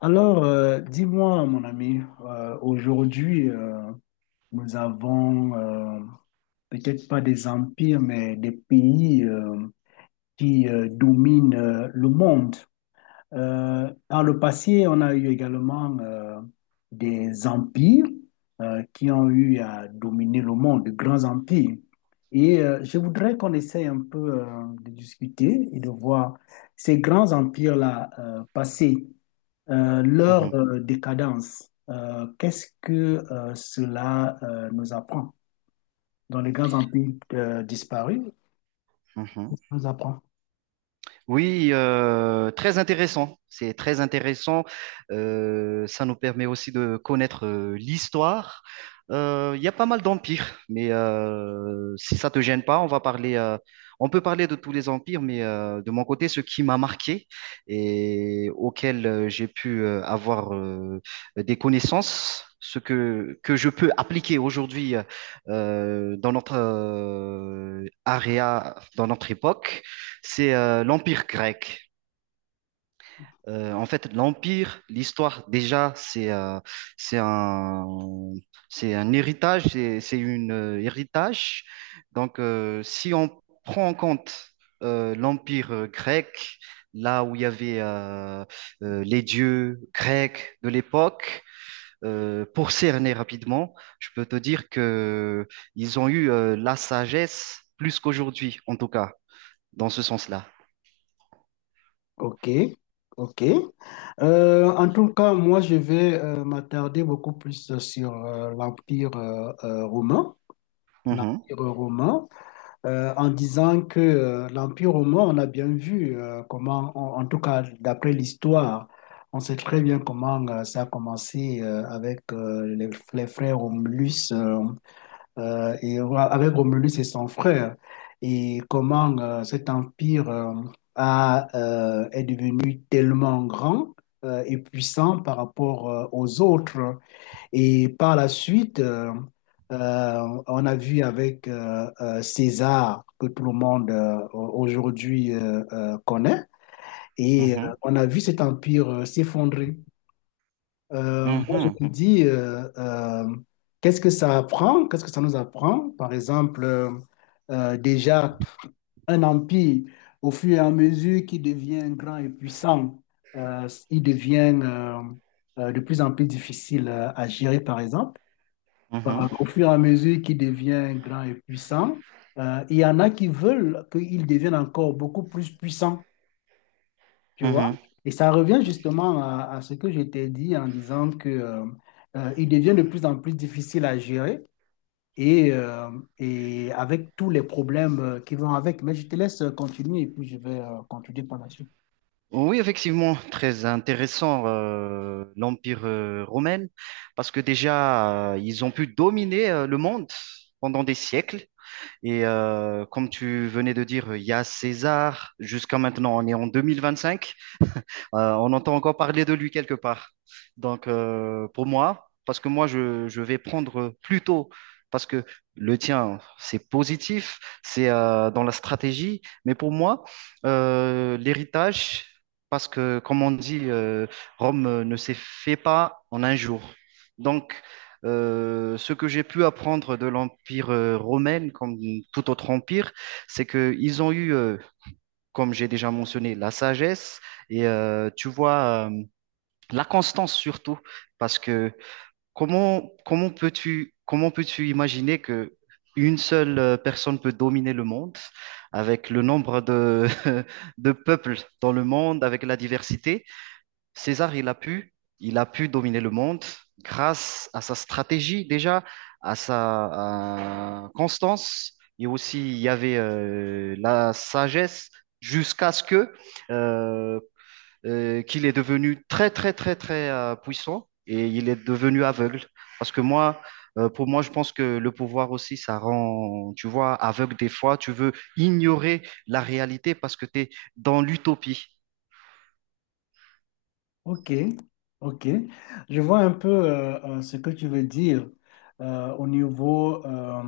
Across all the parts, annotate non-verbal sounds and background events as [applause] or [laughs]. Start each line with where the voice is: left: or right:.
left: Alors, dis-moi, mon ami, aujourd'hui, nous avons peut-être pas des empires, mais des pays qui dominent le monde. Par le passé, on a eu également des empires qui ont eu à dominer le monde, de grands empires. Et je voudrais qu'on essaye un peu de discuter et de voir ces grands empires-là passer. Euh,
right: Mhm,
left: leur euh, décadence, qu'est-ce que cela nous apprend? Dans les grands empires disparus,
right: mhm.
left: ça apprend.
right: Oui, très intéressant. C'est très intéressant. Ça nous permet aussi de connaître l'histoire. Il y a pas mal d'empires, mais si ça te gêne pas, on va parler, on peut parler de tous les empires, mais de mon côté, ce qui m'a marqué et auquel j'ai pu avoir des connaissances. Ce que je peux appliquer aujourd'hui dans notre area, dans notre époque, c'est l'Empire grec. En fait, l'histoire, déjà, c'est un, c'est un héritage, c'est une héritage. Donc, si on prend en compte l'Empire grec, là où il y avait les dieux grecs de l'époque, pour cerner rapidement, je peux te dire que ils ont eu la sagesse plus qu'aujourd'hui, en tout cas, dans ce sens-là.
left: Ok, ok. En tout cas, moi, je vais m'attarder beaucoup plus sur l'empire romain.
right: Mhm,
left: L'empire romain, en disant que l'Empire romain, on a bien vu comment, en tout cas d'après l'histoire, on sait très bien comment ça a commencé avec les frères Romulus et ouais, avec Romulus et son frère, et comment cet empire est devenu tellement grand et puissant par rapport aux autres. Et par la suite, on a vu avec César, que tout le monde aujourd'hui connaît, et
right: mhm.
left: on a vu cet empire s'effondrer. Moi,
right: Mhm,
left: je me dis, qu'est-ce que ça apprend? Qu'est-ce que ça nous apprend? Par exemple, déjà, un empire, au fur et à mesure qu'il devient grand et puissant, il devient de plus en plus difficile à gérer, par exemple. Euh,
right: mhm,
left: au fur et à mesure qu'il devient grand et puissant, il y en a qui veulent qu'il devienne encore beaucoup plus puissant, tu vois.
right: mhm.
left: Et ça revient justement à ce que je t'ai dit en disant que, il devient de plus en plus difficile à gérer et, euh, et avec tous les problèmes qui vont avec. Mais je te laisse continuer et puis je vais continuer par la suite.
right: Oui, effectivement, très intéressant l'Empire romain, parce que déjà, ils ont pu dominer le monde pendant des siècles. Et comme tu venais de dire, il y a César, jusqu'à maintenant, on est en 2025. On entend encore parler de lui quelque part. Donc, pour moi, parce que moi, je vais prendre plutôt, parce que le tien, c'est positif, c'est dans la stratégie, mais pour moi, l'héritage, parce que, comme on dit, Rome ne s'est fait pas en un jour. Donc, ce que j'ai pu apprendre de l'Empire romain, comme tout autre empire, c'est qu'ils ont eu comme j'ai déjà mentionné, la sagesse et tu vois, la constance surtout. Parce que comment peux-tu imaginer que une seule personne peut dominer le monde avec le nombre de, [laughs] de peuples dans le monde, avec la diversité? César, il a pu dominer le monde grâce à sa stratégie déjà, à sa à constance. Et aussi, il y avait la sagesse jusqu'à ce que euh, qu'il est devenu très, très, très, très puissant et il est devenu aveugle. Parce que moi, pour moi, je pense que le pouvoir aussi, ça rend, tu vois, aveugle des fois. Tu veux ignorer la réalité parce que tu es dans l'utopie.
left: Ok, ok. Je vois un peu ce que tu veux dire au niveau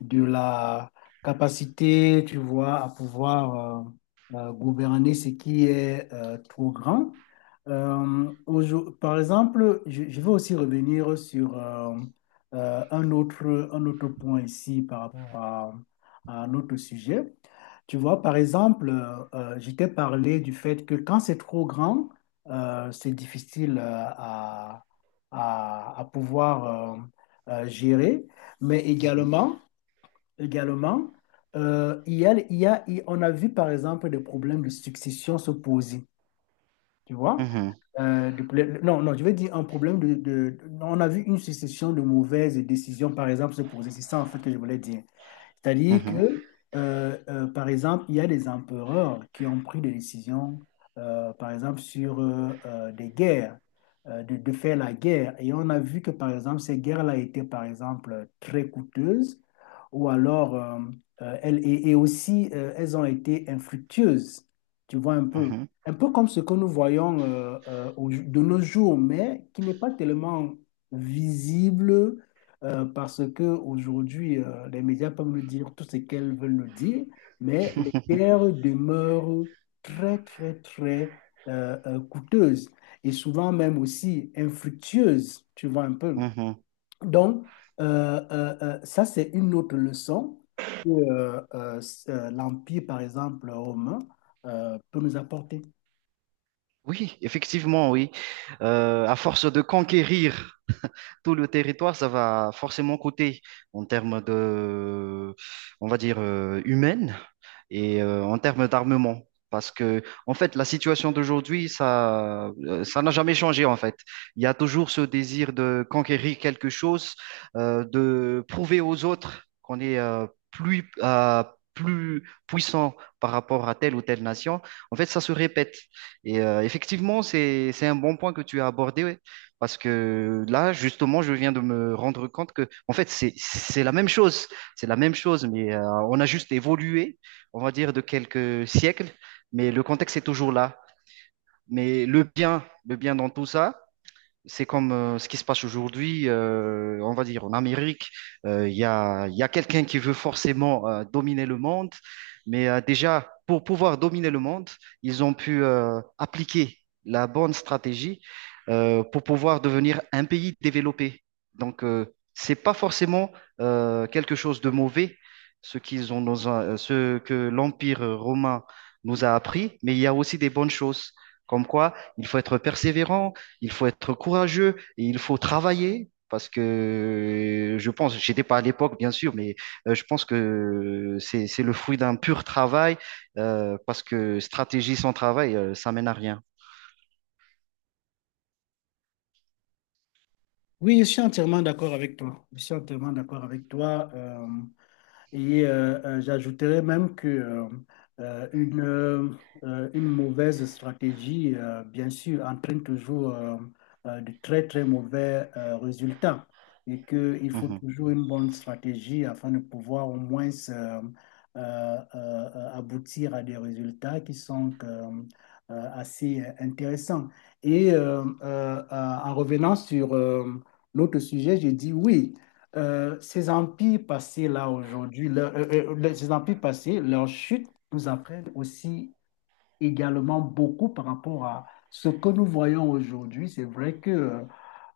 left: de la capacité, tu vois, à pouvoir gouverner ce qui est trop grand. Par exemple, je veux aussi revenir sur euh, un autre, un autre point ici par rapport à notre sujet. Tu vois, par exemple, je t'ai parlé du fait que quand c'est trop grand, c'est difficile à, à pouvoir gérer. Mais
right: Mhm.
left: également, également il y a, il y a- il- on a vu par exemple des problèmes de succession se poser, tu vois?
right: Mhm,
left: Non, non, je veux dire un problème. On a vu une succession de mauvaises décisions, par exemple, se poser. C'est ça en fait que je voulais dire. C'est-à-dire
right: mhm,
left: que, par exemple, il y a des empereurs qui ont pris des décisions, par exemple, sur des guerres, de faire la guerre. Et on a vu que, par exemple, ces guerres-là étaient, par exemple, très coûteuses, ou alors, elles, et aussi, elles ont été infructueuses. Tu vois un peu.
right: mhm.
left: Un peu comme ce que nous voyons de nos jours, mais qui n'est pas tellement visible parce que aujourd'hui, les médias peuvent nous dire tout ce qu'elles veulent nous dire, mais les guerres demeurent très, très, très coûteuses et souvent même aussi infructueuses, tu vois un peu.
right: Mhm.
left: Donc, ça, c'est une autre leçon que l'Empire, par exemple, romain, peut nous apporter.
right: Oui, effectivement, oui. À force de conquérir tout le territoire, ça va forcément coûter en termes de, on va dire, humaine. Et en termes d'armement. Parce que, en fait, la situation d'aujourd'hui, ça, ça n'a jamais changé, en fait. Il y a toujours ce désir de conquérir quelque chose, de prouver aux autres qu'on est plus, plus puissant par rapport à telle ou telle nation. En fait, ça se répète. Et effectivement, c'est un bon point que tu as abordé, ouais. Parce que là, justement, je viens de me rendre compte que, en fait, c'est la même chose. C'est la même chose, mais on a juste évolué on va dire, de quelques siècles, mais le contexte est toujours là. Mais le bien dans tout ça, c'est comme ce qui se passe aujourd'hui, on va dire en Amérique, il y a quelqu'un qui veut forcément dominer le monde, mais déjà, pour pouvoir dominer le monde, ils ont pu appliquer la bonne stratégie pour pouvoir devenir un pays développé. Donc, c'est pas forcément quelque chose de mauvais, ce qu'ils ont dans a- ce que l'Empire romain nous a appris, mais il y a aussi des bonnes choses, comme quoi il faut être persévérant, il faut être courageux et il faut travailler parce que je pense, j'étais pas à l'époque bien sûr, mais je pense que c'est le fruit d'un pur travail parce que stratégie sans travail, ça mène à rien.
left: Oui, je suis entièrement d'accord avec toi. Je suis entièrement d'accord avec toi. Et j'ajouterais même que euh, une, euh, une mauvaise stratégie, bien sûr, entraîne toujours de très, très mauvais résultats. Et qu'il faut
right: Mhm,
left: toujours une bonne stratégie afin de pouvoir au moins aboutir à des résultats qui sont assez intéressants. Et en revenant sur l'autre sujet, j'ai dit oui, ces empires passés là aujourd'hui, leur- les- ces empires passés, leur chute nous apprennent aussi également beaucoup par rapport à ce que nous voyons aujourd'hui. C'est vrai que euh,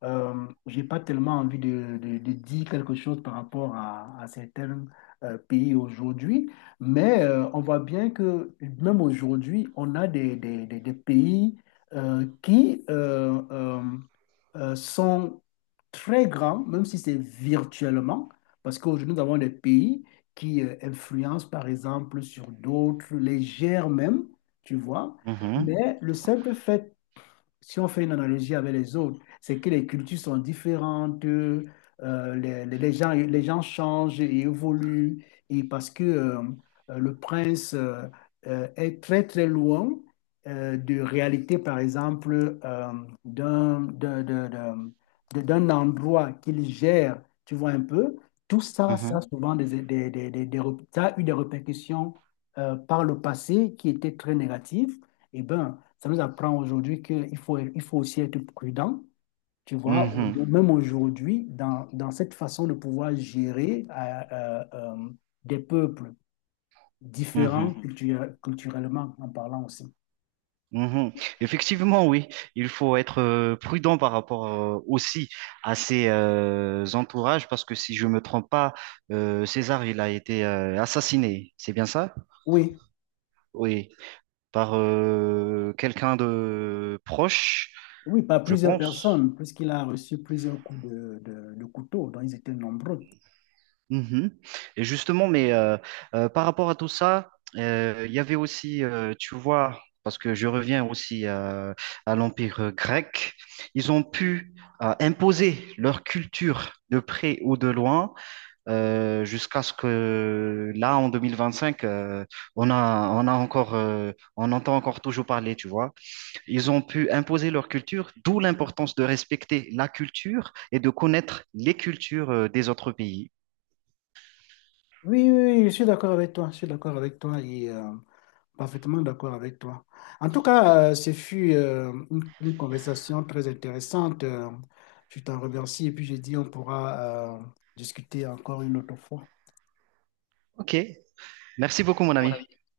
left: euh, j'ai pas tellement envie de dire quelque chose par rapport à certains pays aujourd'hui, mais on voit bien que même aujourd'hui, on a des pays qui sont très grands, même si c'est virtuellement, parce qu'aujourd'hui, nous avons des pays qui influencent, par exemple, sur d'autres, les gèrent même, tu vois.
right: mhm,
left: Mais le simple fait, si on fait une analogie avec les autres, c'est que les cultures sont différentes, les gens changent et évoluent, et parce que le prince est très très loin de réalité, par exemple, d'un d'un- d'un- d'un- d'un endroit qu'il gère, tu vois un peu, tout ça, ça
right: mhm,
left: a souvent ça a eu des répercussions par le passé qui étaient très négatives. Et ben ça nous apprend aujourd'hui qu'il faut, il faut aussi être prudent, tu vois,
right: mhm,
left: même aujourd'hui, dans cette façon de pouvoir gérer des peuples différents.
right: mhm,
left: Mhm. Culturellement en parlant aussi.
right: mhm. Effectivement, oui, il faut être prudent par rapport aussi à ses entourages parce que si je me trompe pas, César, il a été assassiné, c'est bien ça?
left: Oui,
right: Oui. Par quelqu'un de proche,
left: oui, par
right: je
left: plusieurs
right: pense.
left: personnes, puisqu'il a reçu plusieurs coups de couteau, donc ils étaient nombreux.
right: Mhm. Et justement, mais par rapport à tout ça, il y avait aussi, tu vois, parce que je reviens aussi à l'Empire grec, ils ont pu imposer leur culture de près ou de loin, jusqu'à ce que là, en 2025, on a encore, on entend encore toujours parler, tu vois. Ils ont pu imposer leur culture, d'où l'importance de respecter la culture et de connaître les cultures des autres pays.
left: Oui, oui, oui, je suis d'accord avec toi, je suis d'accord avec toi et... Parfaitement d'accord avec toi. En tout cas, ce fut une conversation très intéressante. Je t'en remercie et puis je dis on pourra discuter encore une autre fois.
right: Ok, merci beaucoup mon ami.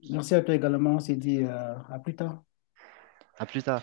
left: Merci à toi également. On s'est dit à plus tard.
right: À plus tard.